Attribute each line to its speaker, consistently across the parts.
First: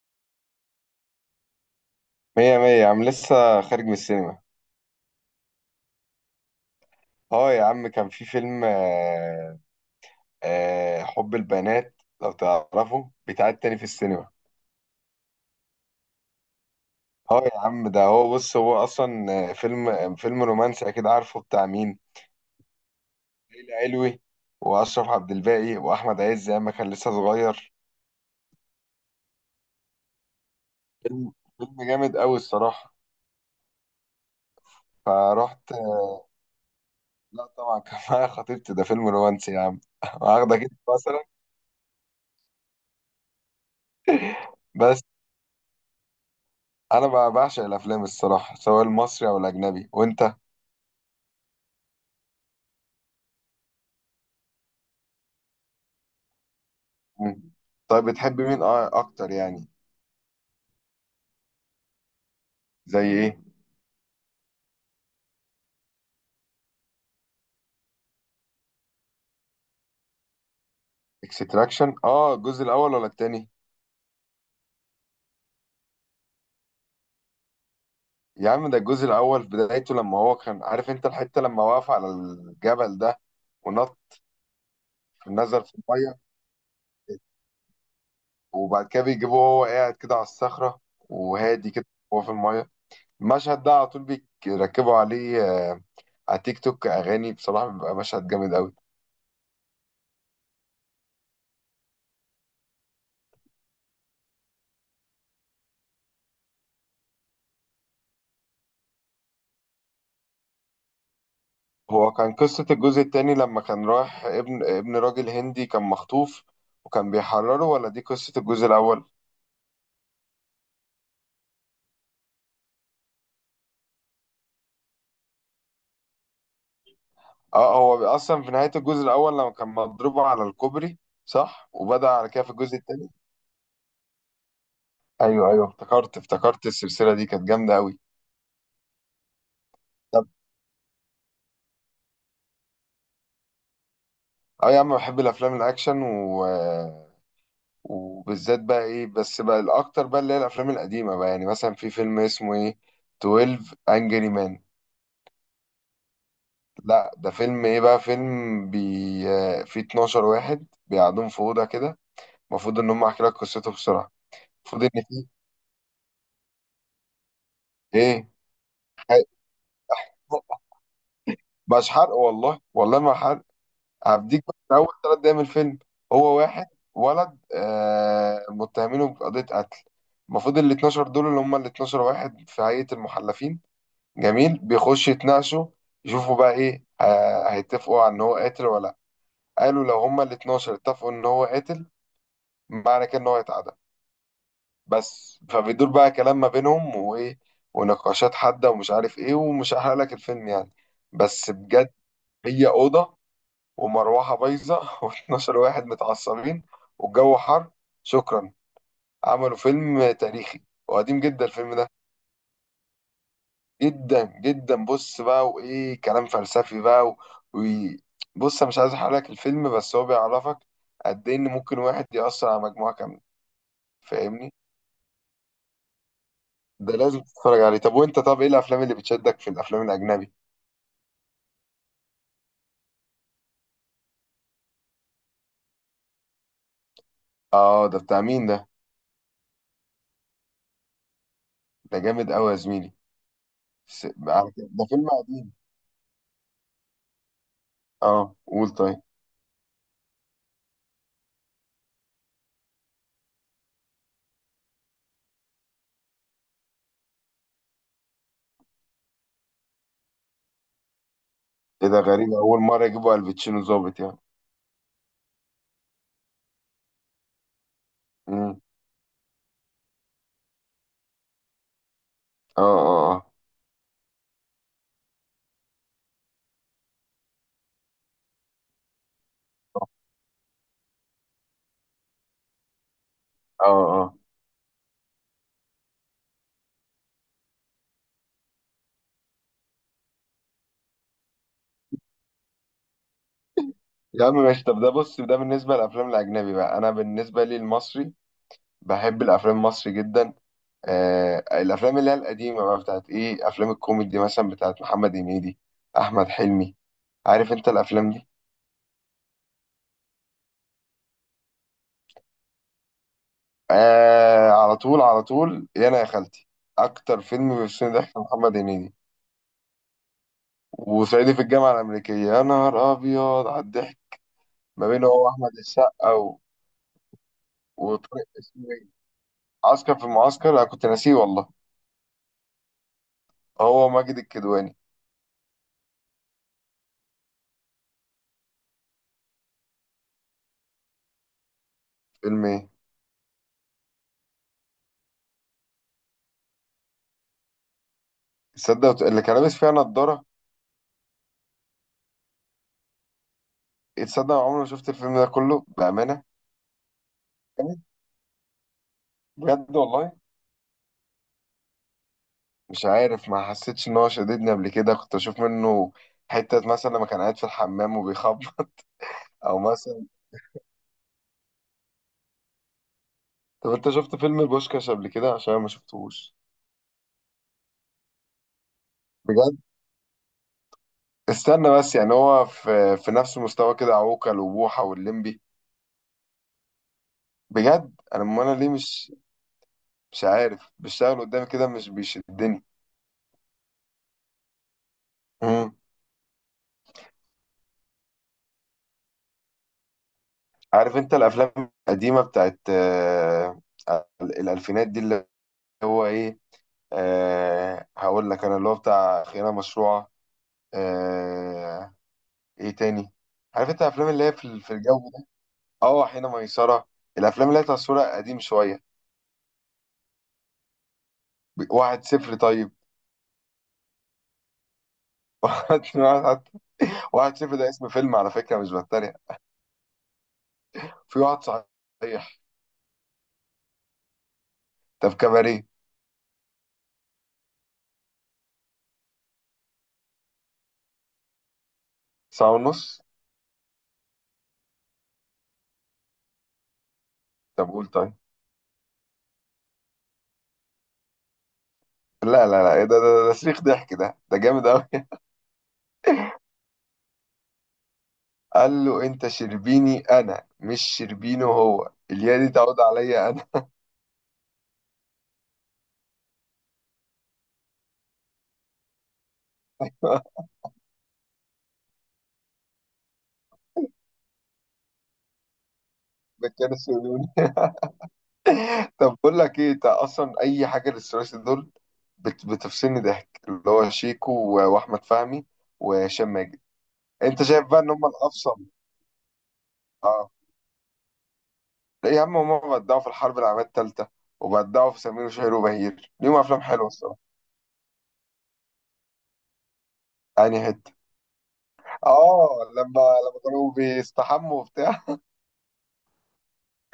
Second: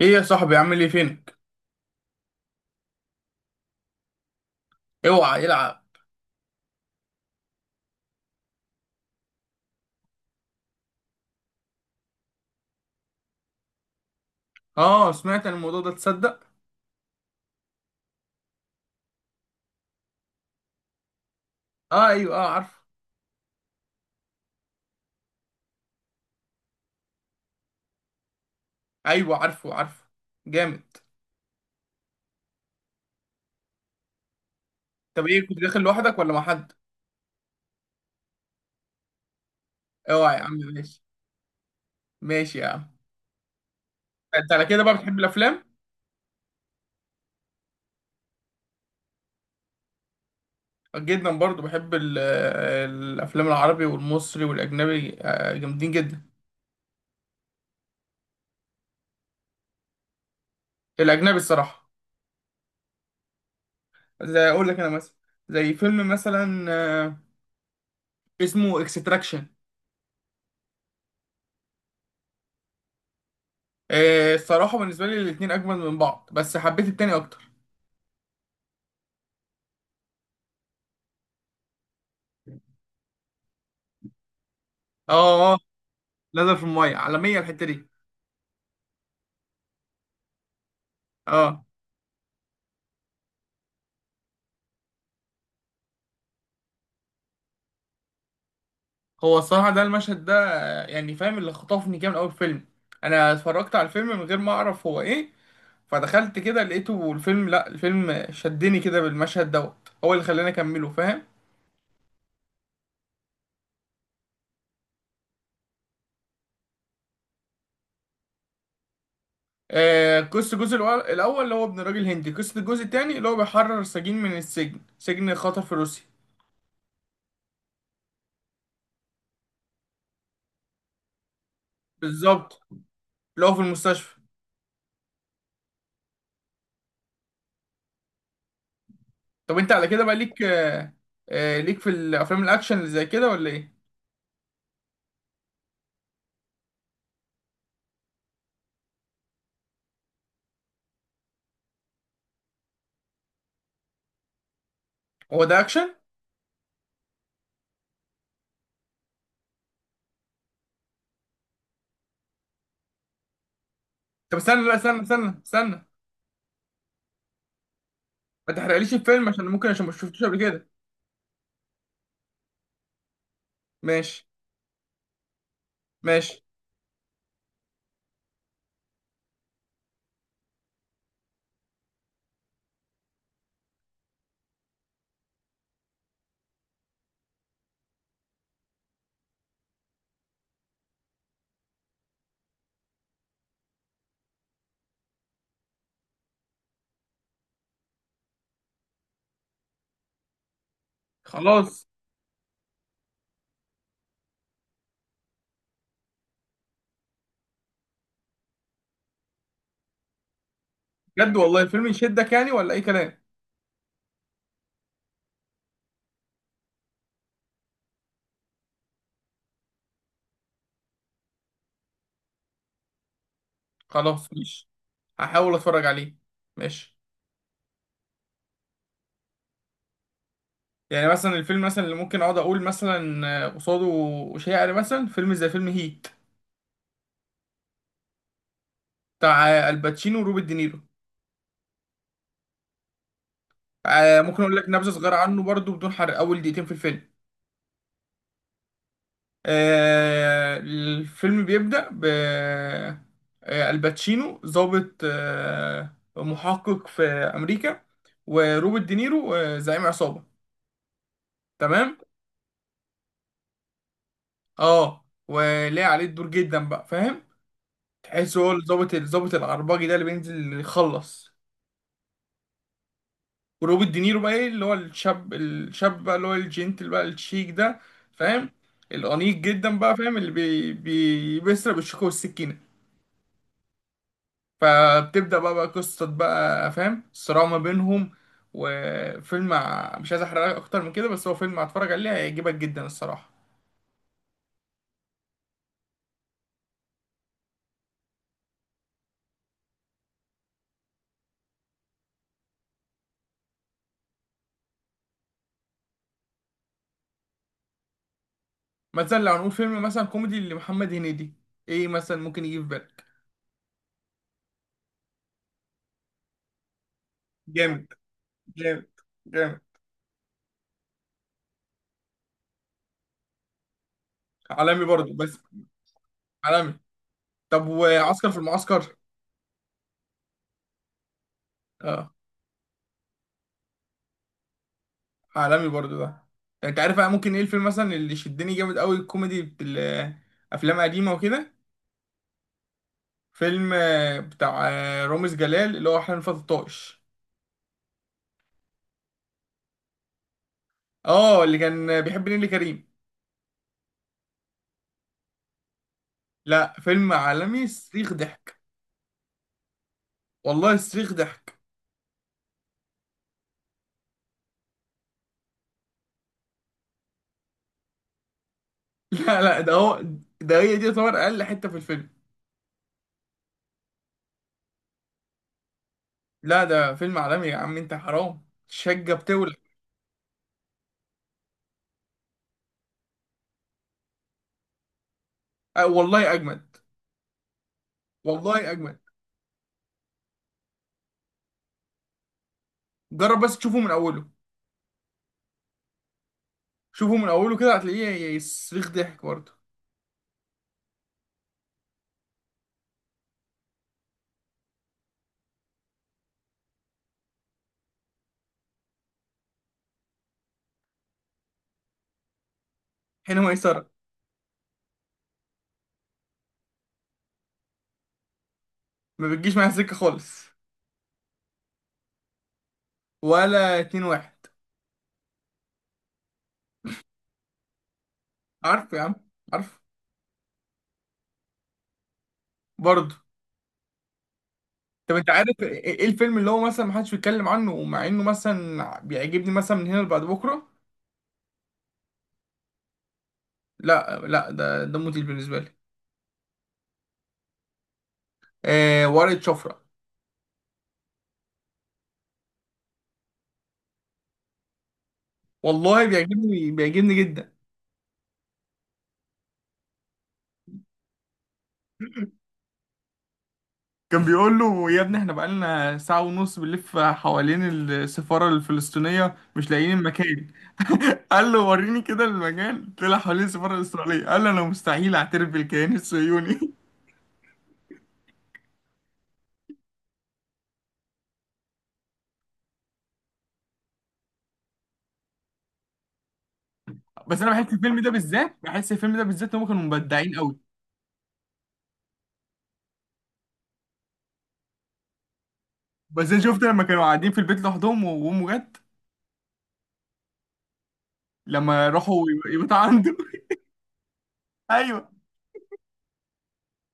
Speaker 1: ايه يا صاحبي، عامل ايه، فينك؟
Speaker 2: مية مية يا عم، لسه خارج من السينما.
Speaker 1: اوعى العب.
Speaker 2: اه يا عم، كان في فيلم حب البنات، لو تعرفه بيتعاد تاني في السينما.
Speaker 1: اه، سمعت عن الموضوع ده، تصدق؟
Speaker 2: اه يا عم، ده هو، بص، هو اصلا فيلم رومانسي، اكيد عارفه بتاع مين.
Speaker 1: اه ايوه، اه عارفه.
Speaker 2: ليلى علوي واشرف عبد الباقي واحمد عز ايام ما كان لسه صغير.
Speaker 1: ايوه عارفه عارفه. جامد.
Speaker 2: فيلم فيلم جامد قوي الصراحة.
Speaker 1: طب ايه، كنت
Speaker 2: فرحت.
Speaker 1: داخل لوحدك ولا مع حد؟
Speaker 2: لا طبعا كان معايا خطيبتي، ده فيلم رومانسي يا عم
Speaker 1: اوعى يا عم،
Speaker 2: واخدك انت
Speaker 1: ماشي.
Speaker 2: مثلا.
Speaker 1: ماشي يا عم. انت على كده بقى
Speaker 2: بس
Speaker 1: بتحب الافلام؟
Speaker 2: انا بعشق الافلام الصراحة، سواء المصري او الاجنبي، وانت؟
Speaker 1: جدا برضو بحب الافلام العربي والمصري والاجنبي جامدين جدا.
Speaker 2: مم. طيب، بتحب مين اكتر يعني؟
Speaker 1: الاجنبي الصراحه.
Speaker 2: زي ايه؟
Speaker 1: زي اقول لك انا مثلا. زي فيلم مثلا اسمه اكستراكشن.
Speaker 2: اكستراكشن؟ اه، الجزء الاول ولا التاني؟
Speaker 1: الصراحه بالنسبه لي الاتنين اجمل من بعض، بس حبيت التاني اكتر.
Speaker 2: يا عم، ده الجزء الاول في بدايته، لما هو كان عارف انت الحته لما وقف على الجبل ده ونط،
Speaker 1: اه،
Speaker 2: نزل في الميه.
Speaker 1: نزل في الميه، عالميه الحته دي.
Speaker 2: وبعد كده بيجيبوه وهو قاعد كده على الصخره،
Speaker 1: اه
Speaker 2: وهادي كده وهو في الميه. المشهد ده على طول بيركبوا عليه آه، على تيك توك اغاني، بصراحه بيبقى مشهد جامد قوي.
Speaker 1: هو الصراحه ده المشهد ده يعني فاهم اللي خطفني كده من اول فيلم. انا اتفرجت على الفيلم من غير ما اعرف هو ايه. فدخلت كده لقيته الفيلم، لا الفيلم شدني كده بالمشهد دوت، هو اللي خلاني اكمله فاهم.
Speaker 2: هو كان قصة الجزء التاني لما كان رايح ابن راجل هندي كان مخطوف وكان بيحرره، ولا دي قصة الجزء الأول؟
Speaker 1: آه، قصة الجزء الأول، الأول اللي هو ابن راجل هندي. قصة الجزء التاني اللي هو بيحرر سجين من السجن، سجن خطر في روسيا.
Speaker 2: اه، هو أصلا في نهاية الجزء الأول لما كان مضروب على الكوبري، صح؟ وبدأ على كده في
Speaker 1: بالظبط.
Speaker 2: الجزء التاني؟
Speaker 1: اللي هو في المستشفى.
Speaker 2: أيوه أيوه، افتكرت افتكرت، السلسلة دي كانت جامدة أوي.
Speaker 1: طب انت على كده بقى
Speaker 2: طب
Speaker 1: ليك. ليك في الأفلام الأكشن اللي زي كده ولا ايه؟
Speaker 2: اه يا عم، بحب الأفلام الأكشن وبالذات بقى إيه، بس بقى الأكتر بقى اللي هي الأفلام القديمة بقى، يعني مثلا في فيلم اسمه إيه، 12 أنجري مان.
Speaker 1: هو ده أكشن؟
Speaker 2: لا، ده فيلم ايه بقى، فيلم بي آه، فيه 12 واحد بيقعدون في اوضه كده، المفروض ان هم، احكي لك قصته بسرعه.
Speaker 1: طب استنى، لا
Speaker 2: المفروض ان
Speaker 1: استنى استنى
Speaker 2: فيه
Speaker 1: استنى.
Speaker 2: ايه،
Speaker 1: ما تحرقليش
Speaker 2: ح-
Speaker 1: الفيلم عشان ممكن، عشان ما شفتوش قبل كده.
Speaker 2: مش حرق، والله والله ما حرق،
Speaker 1: ماشي.
Speaker 2: هديك بس اول ثلاث دقايق من الفيلم. هو
Speaker 1: ماشي.
Speaker 2: واحد، ولد متهمينه بقضيه قتل، المفروض ال 12 دول اللي هم ال 12 واحد في هيئه المحلفين، جميل، بيخشوا يتناقشوا يشوفوا بقى ايه، هيتفقوا على ان هو قاتل ولا لا. قالوا لو هم ال 12 اتفقوا ان هو قاتل، معنى كده ان هو هيتعدم. بس فبيدور بقى كلام ما بينهم وايه، ونقاشات حادة ومش عارف ايه، ومش هحرق لك الفيلم يعني، بس
Speaker 1: خلاص.
Speaker 2: بجد. هي أوضة ومروحة بايظة و12 واحد متعصبين والجو حر. شكرا. عملوا فيلم تاريخي، وقديم
Speaker 1: بجد
Speaker 2: جدا
Speaker 1: والله،
Speaker 2: الفيلم
Speaker 1: الفيلم
Speaker 2: ده.
Speaker 1: يشدك يعني ولا اي كلام؟
Speaker 2: جدا جدا، بص بقى، وايه، كلام فلسفي بقى و... بص، انا مش عايز احرق لك الفيلم، بس هو بيعرفك قد ايه ان ممكن واحد يأثر على مجموعة كاملة.
Speaker 1: خلاص،
Speaker 2: فاهمني؟
Speaker 1: ماشي. هحاول اتفرج عليه.
Speaker 2: ده
Speaker 1: ماشي.
Speaker 2: لازم تتفرج عليه. طب وانت، طب ايه الافلام اللي بتشدك في الافلام الاجنبي؟
Speaker 1: يعني مثلا الفيلم مثلا اللي ممكن اقعد اقول مثلا قصاده شاعر، مثلا فيلم زي فيلم هيت.
Speaker 2: اه، ده بتاع مين ده؟
Speaker 1: بتاع الباتشينو وروبرت دينيرو.
Speaker 2: ده جامد قوي يا زميلي.
Speaker 1: ممكن اقول لك
Speaker 2: ده
Speaker 1: نبذه
Speaker 2: فيلم
Speaker 1: صغيره عنه
Speaker 2: قديم.
Speaker 1: برضو بدون حرق، اول دقيقتين في الفيلم.
Speaker 2: اه، قول طيب.
Speaker 1: الفيلم بيبدأ ب. الباتشينو ضابط محقق في أمريكا. وروبرت دينيرو زعيم عصابة.
Speaker 2: ايه
Speaker 1: تمام.
Speaker 2: ده، غريب اول مره يجيبوا الباتشينو ظابط يعني.
Speaker 1: اه، ولاقي عليه الدور جدا بقى، فاهم؟ تحس هو
Speaker 2: امم،
Speaker 1: الضابط الضابط العرباجي ده اللي بينزل يخلص.
Speaker 2: اه، اه،
Speaker 1: وروبرت دينيرو بقى ايه، اللي هو الشاب الشاب بقى، اللي هو الجنتل بقى، الشيك ده. فاهم؟ الأنيق جدا بقى، فاهم اللي بي بي بيسرق بالشوكة والسكينة.
Speaker 2: اه، اه. اه
Speaker 1: فبتبدأ بقى قصة، بقى فاهم الصراع ما بينهم. مش عايز احرق اكتر من كده، بس هو فيلم هتفرج عليه هيعجبك جدا الصراحة.
Speaker 2: يا عم ماشي. طب، ده بص، ده بالنسبه للافلام الاجنبي. بقى انا بالنسبه لي المصري، بحب الافلام المصري جدا. آه، الافلام اللي هي القديمه بقى بتاعت ايه، افلام الكوميدي مثلا بتاعت محمد هنيدي، احمد حلمي، عارف انت الافلام دي؟
Speaker 1: مثلا لو هنقول فيلم مثلا كوميدي لمحمد هنيدي، ايه مثلا ممكن يجي في بالك؟
Speaker 2: آه، على طول على طول، يا انا يا خالتي. اكتر فيلم
Speaker 1: جامد،
Speaker 2: بيفصلني ضحك محمد
Speaker 1: جامد،
Speaker 2: هنيدي،
Speaker 1: جامد.
Speaker 2: وصعيدي في الجامعه الامريكيه، يا نهار ابيض على الضحك.
Speaker 1: عالمي
Speaker 2: ما بينه
Speaker 1: برضو
Speaker 2: هو
Speaker 1: بس.
Speaker 2: احمد السقا
Speaker 1: عالمي. طب
Speaker 2: وطارق،
Speaker 1: وعسكر في
Speaker 2: اسمه ايه،
Speaker 1: المعسكر؟
Speaker 2: عسكر في المعسكر، انا كنت ناسيه والله.
Speaker 1: اه،
Speaker 2: هو ماجد الكدواني.
Speaker 1: عالمي برضو ده. انت عارف بقى ممكن ايه الفيلم مثلا اللي شدني جامد قوي، الكوميدي بتاع افلام قديمة وكده؟
Speaker 2: فيلم ايه؟
Speaker 1: فيلم بتاع رامز جلال، اللي هو احلام فتى الطائش.
Speaker 2: تصدق اللي كان لابس فيها نضاره،
Speaker 1: اه، اللي كان بيحب نيللي كريم.
Speaker 2: تصدق أنا عمري ما شفت الفيلم ده كله بامانه.
Speaker 1: لا، فيلم عالمي، صريخ ضحك.
Speaker 2: بجد والله،
Speaker 1: والله صريخ ضحك.
Speaker 2: مش عارف، ما حسيتش ان هو شددني قبل كده، كنت اشوف منه حتة مثلا لما كان قاعد في الحمام وبيخبط،
Speaker 1: لا
Speaker 2: او
Speaker 1: لا، ده هو.
Speaker 2: مثلا.
Speaker 1: ده هي دي تعتبر اقل حته في الفيلم.
Speaker 2: طب انت شفت فيلم البوشكاش قبل كده؟ عشان أنا ما شفتهوش.
Speaker 1: لا ده فيلم عالمي يا عم، انت حرام، شقه بتولع.
Speaker 2: بجد، استنى بس، يعني هو في نفس مستوى كده عوكل وبوحة واللمبي؟
Speaker 1: أه والله اجمد.
Speaker 2: بجد. انا أمال انا ليه
Speaker 1: والله اجمد.
Speaker 2: مش، مش عارف، بيشتغل قدامي كده، مش بيشدني.
Speaker 1: جرب بس تشوفه من اوله.
Speaker 2: امم.
Speaker 1: شوفه من اوله كده هتلاقيه صريخ ضحك برضه.
Speaker 2: عارف انت الافلام القديمه بتاعت الالفينات دي، اللي هو ايه، آه هقول لك، انا اللي هو بتاع خيانه مشروعه. آه، ايه تاني،
Speaker 1: حين
Speaker 2: عارف انت
Speaker 1: ميسره.
Speaker 2: الافلام اللي هي في الجو ده، اه حين ميسره، الافلام اللي هي تصويرها قديم شويه.
Speaker 1: ما بتجيش معايا سكه خالص.
Speaker 2: واحد صفر طيب.
Speaker 1: ولا اتنين واحد؟
Speaker 2: واحد. واحد صفر ده اسم فيلم على فكرة، مش
Speaker 1: عارف يا
Speaker 2: بتريق.
Speaker 1: عم. عارف.
Speaker 2: في واحد صحيح.
Speaker 1: برضه.
Speaker 2: طب
Speaker 1: طب انت عارف
Speaker 2: كباريه.
Speaker 1: ايه، ايه الفيلم اللي هو مثلا محدش بيتكلم عنه ومع انه مثلا بيعجبني، مثلا من هنا لبعد بكره؟
Speaker 2: ساعة ونص.
Speaker 1: لا لا، ده موديل بالنسبه لي.
Speaker 2: طب قول طيب.
Speaker 1: آه، ورقة شفرة.
Speaker 2: لا لا لا، إيه ده صريخ ضحك، ده جامد أوي.
Speaker 1: والله بيعجبني جدا.
Speaker 2: قال له أنت شربيني، أنا مش شربينه، هو اليا دي تعود عليا أنا.
Speaker 1: كان بيقول له: يا ابني، احنا بقالنا ساعة ونص بنلف حوالين السفارة الفلسطينية، مش لاقيين المكان. قال له: وريني كده المكان. طلع حوالين السفارة الإسرائيلية، قال له: أنا مستحيل أعترف بالكيان
Speaker 2: ده
Speaker 1: الصهيوني.
Speaker 2: كانوا يقولوني. طب بقول لك إيه، أنت أصلا أي حاجة للثلاثي دول بتفصلني ضحك، اللي هو شيكو، و- وأحمد فهمي وهشام ماجد.
Speaker 1: بس
Speaker 2: أنت
Speaker 1: أنا
Speaker 2: شايف
Speaker 1: بحس
Speaker 2: بقى إن
Speaker 1: الفيلم
Speaker 2: هم
Speaker 1: ده بالذات،
Speaker 2: الأفصل؟
Speaker 1: بحس الفيلم ده بالذات، إن هم كانوا
Speaker 2: آه.
Speaker 1: مبدعين أوي.
Speaker 2: يا عم، هما بدعوا في الحرب العالمية التالتة، وبدعوا في سمير وشهير وبهير،
Speaker 1: بس
Speaker 2: ليهم
Speaker 1: انا
Speaker 2: أفلام
Speaker 1: شفت لما
Speaker 2: حلوة
Speaker 1: كانوا
Speaker 2: الصراحة.
Speaker 1: قاعدين في البيت لوحدهم وامه جت.
Speaker 2: يعني حتة،
Speaker 1: لما راحوا
Speaker 2: اه،
Speaker 1: يبقوا
Speaker 2: لما
Speaker 1: عنده.
Speaker 2: لما كانوا بيستحموا وبتاع.
Speaker 1: ايوه.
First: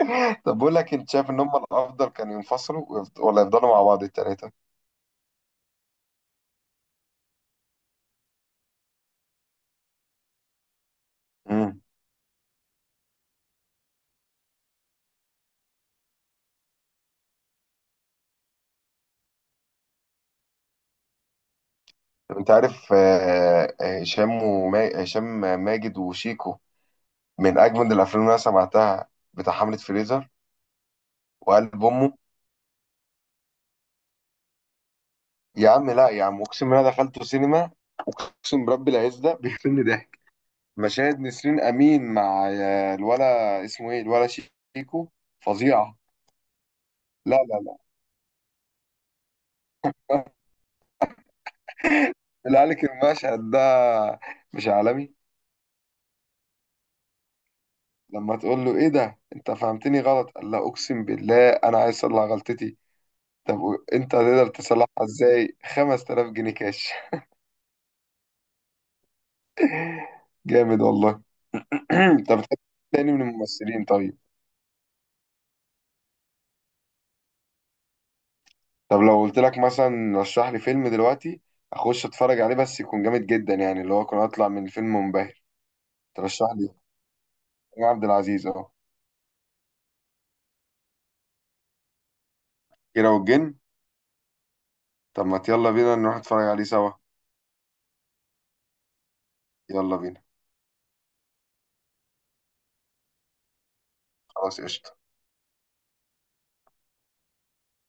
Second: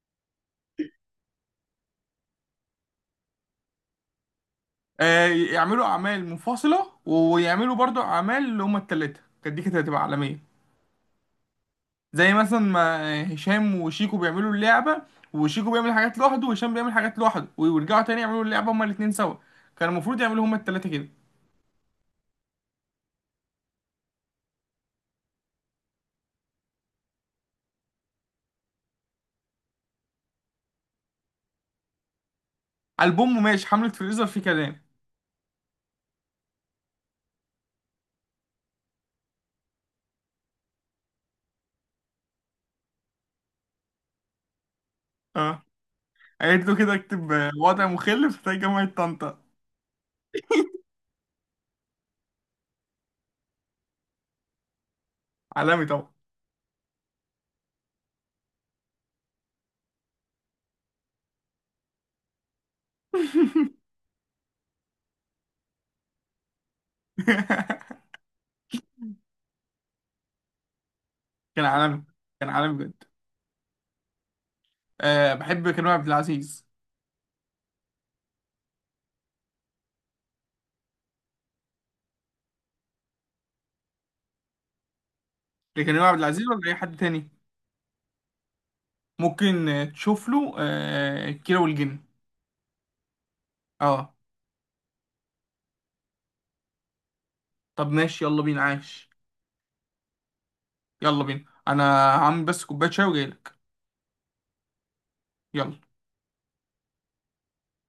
Speaker 2: طب بقول لك، انت شايف ان هم الافضل كانوا ينفصلوا ولا يفضلوا مع بعض التلاتة؟
Speaker 1: آه. يعملوا اعمال منفصله ويعملوا برضو اعمال اللي هما التلاته، كانت دي كانت هتبقى عالميه.
Speaker 2: امم.
Speaker 1: زي مثلا ما هشام وشيكو بيعملوا اللعبه. وشيكو بيعمل حاجات لوحده، وهشام بيعمل حاجات لوحده، ويرجعوا تاني يعملوا اللعبه هما الاتنين سوا. كان المفروض يعملوا هما التلاته كده.
Speaker 2: طب انت عارف هشام ماجد وشيكو من اجمد الافلام اللي انا سمعتها، بتاع حملة فريزر وقلب امه.
Speaker 1: البوم ماشي، حمله فريزر في كلام.
Speaker 2: يا عم لا يا عم، اقسم بالله دخلت سينما، اقسم برب العز ده بيقتلني ضحك. مشاهد نسرين امين مع الولا اسمه ايه، الولا، شيكو،
Speaker 1: اه،
Speaker 2: فظيعه.
Speaker 1: قالت له كده: اكتب
Speaker 2: لا لا
Speaker 1: وضع مخل في جامعه طنطا.
Speaker 2: لا. اللي قالك المشهد ده مش عالمي؟
Speaker 1: عالمي طبعا.
Speaker 2: لما تقول له ايه ده انت فهمتني غلط، قال لا اقسم بالله انا عايز اصلح غلطتي. طب انت هتقدر تصلحها ازاي، 5000 جنيه كاش. جامد والله.
Speaker 1: كان عالمي.
Speaker 2: انت بتحب
Speaker 1: كان عالمي
Speaker 2: مين
Speaker 1: بجد.
Speaker 2: تاني من الممثلين طيب؟
Speaker 1: أه، بحب كريم عبد العزيز.
Speaker 2: طب لو قلت لك مثلا رشح لي فيلم دلوقتي اخش اتفرج عليه، بس يكون جامد جدا، يعني اللي هو اكون اطلع من الفيلم منبهر،
Speaker 1: لكريم عبد العزيز
Speaker 2: ترشح
Speaker 1: ولا أي
Speaker 2: لي؟
Speaker 1: حد تاني؟
Speaker 2: كريم عبد العزيز اهو.
Speaker 1: ممكن تشوف له كيرة والجن.
Speaker 2: كيرة والجن.
Speaker 1: اه.
Speaker 2: طب ما يلا بينا نروح نتفرج عليه سوا.
Speaker 1: طب ماشي، يلا بينا، عاش.
Speaker 2: يلا بينا.
Speaker 1: يلا بينا أنا. هعمل بس كوباية شاي وجايلك.
Speaker 2: خلاص، قشطة.
Speaker 1: يلا.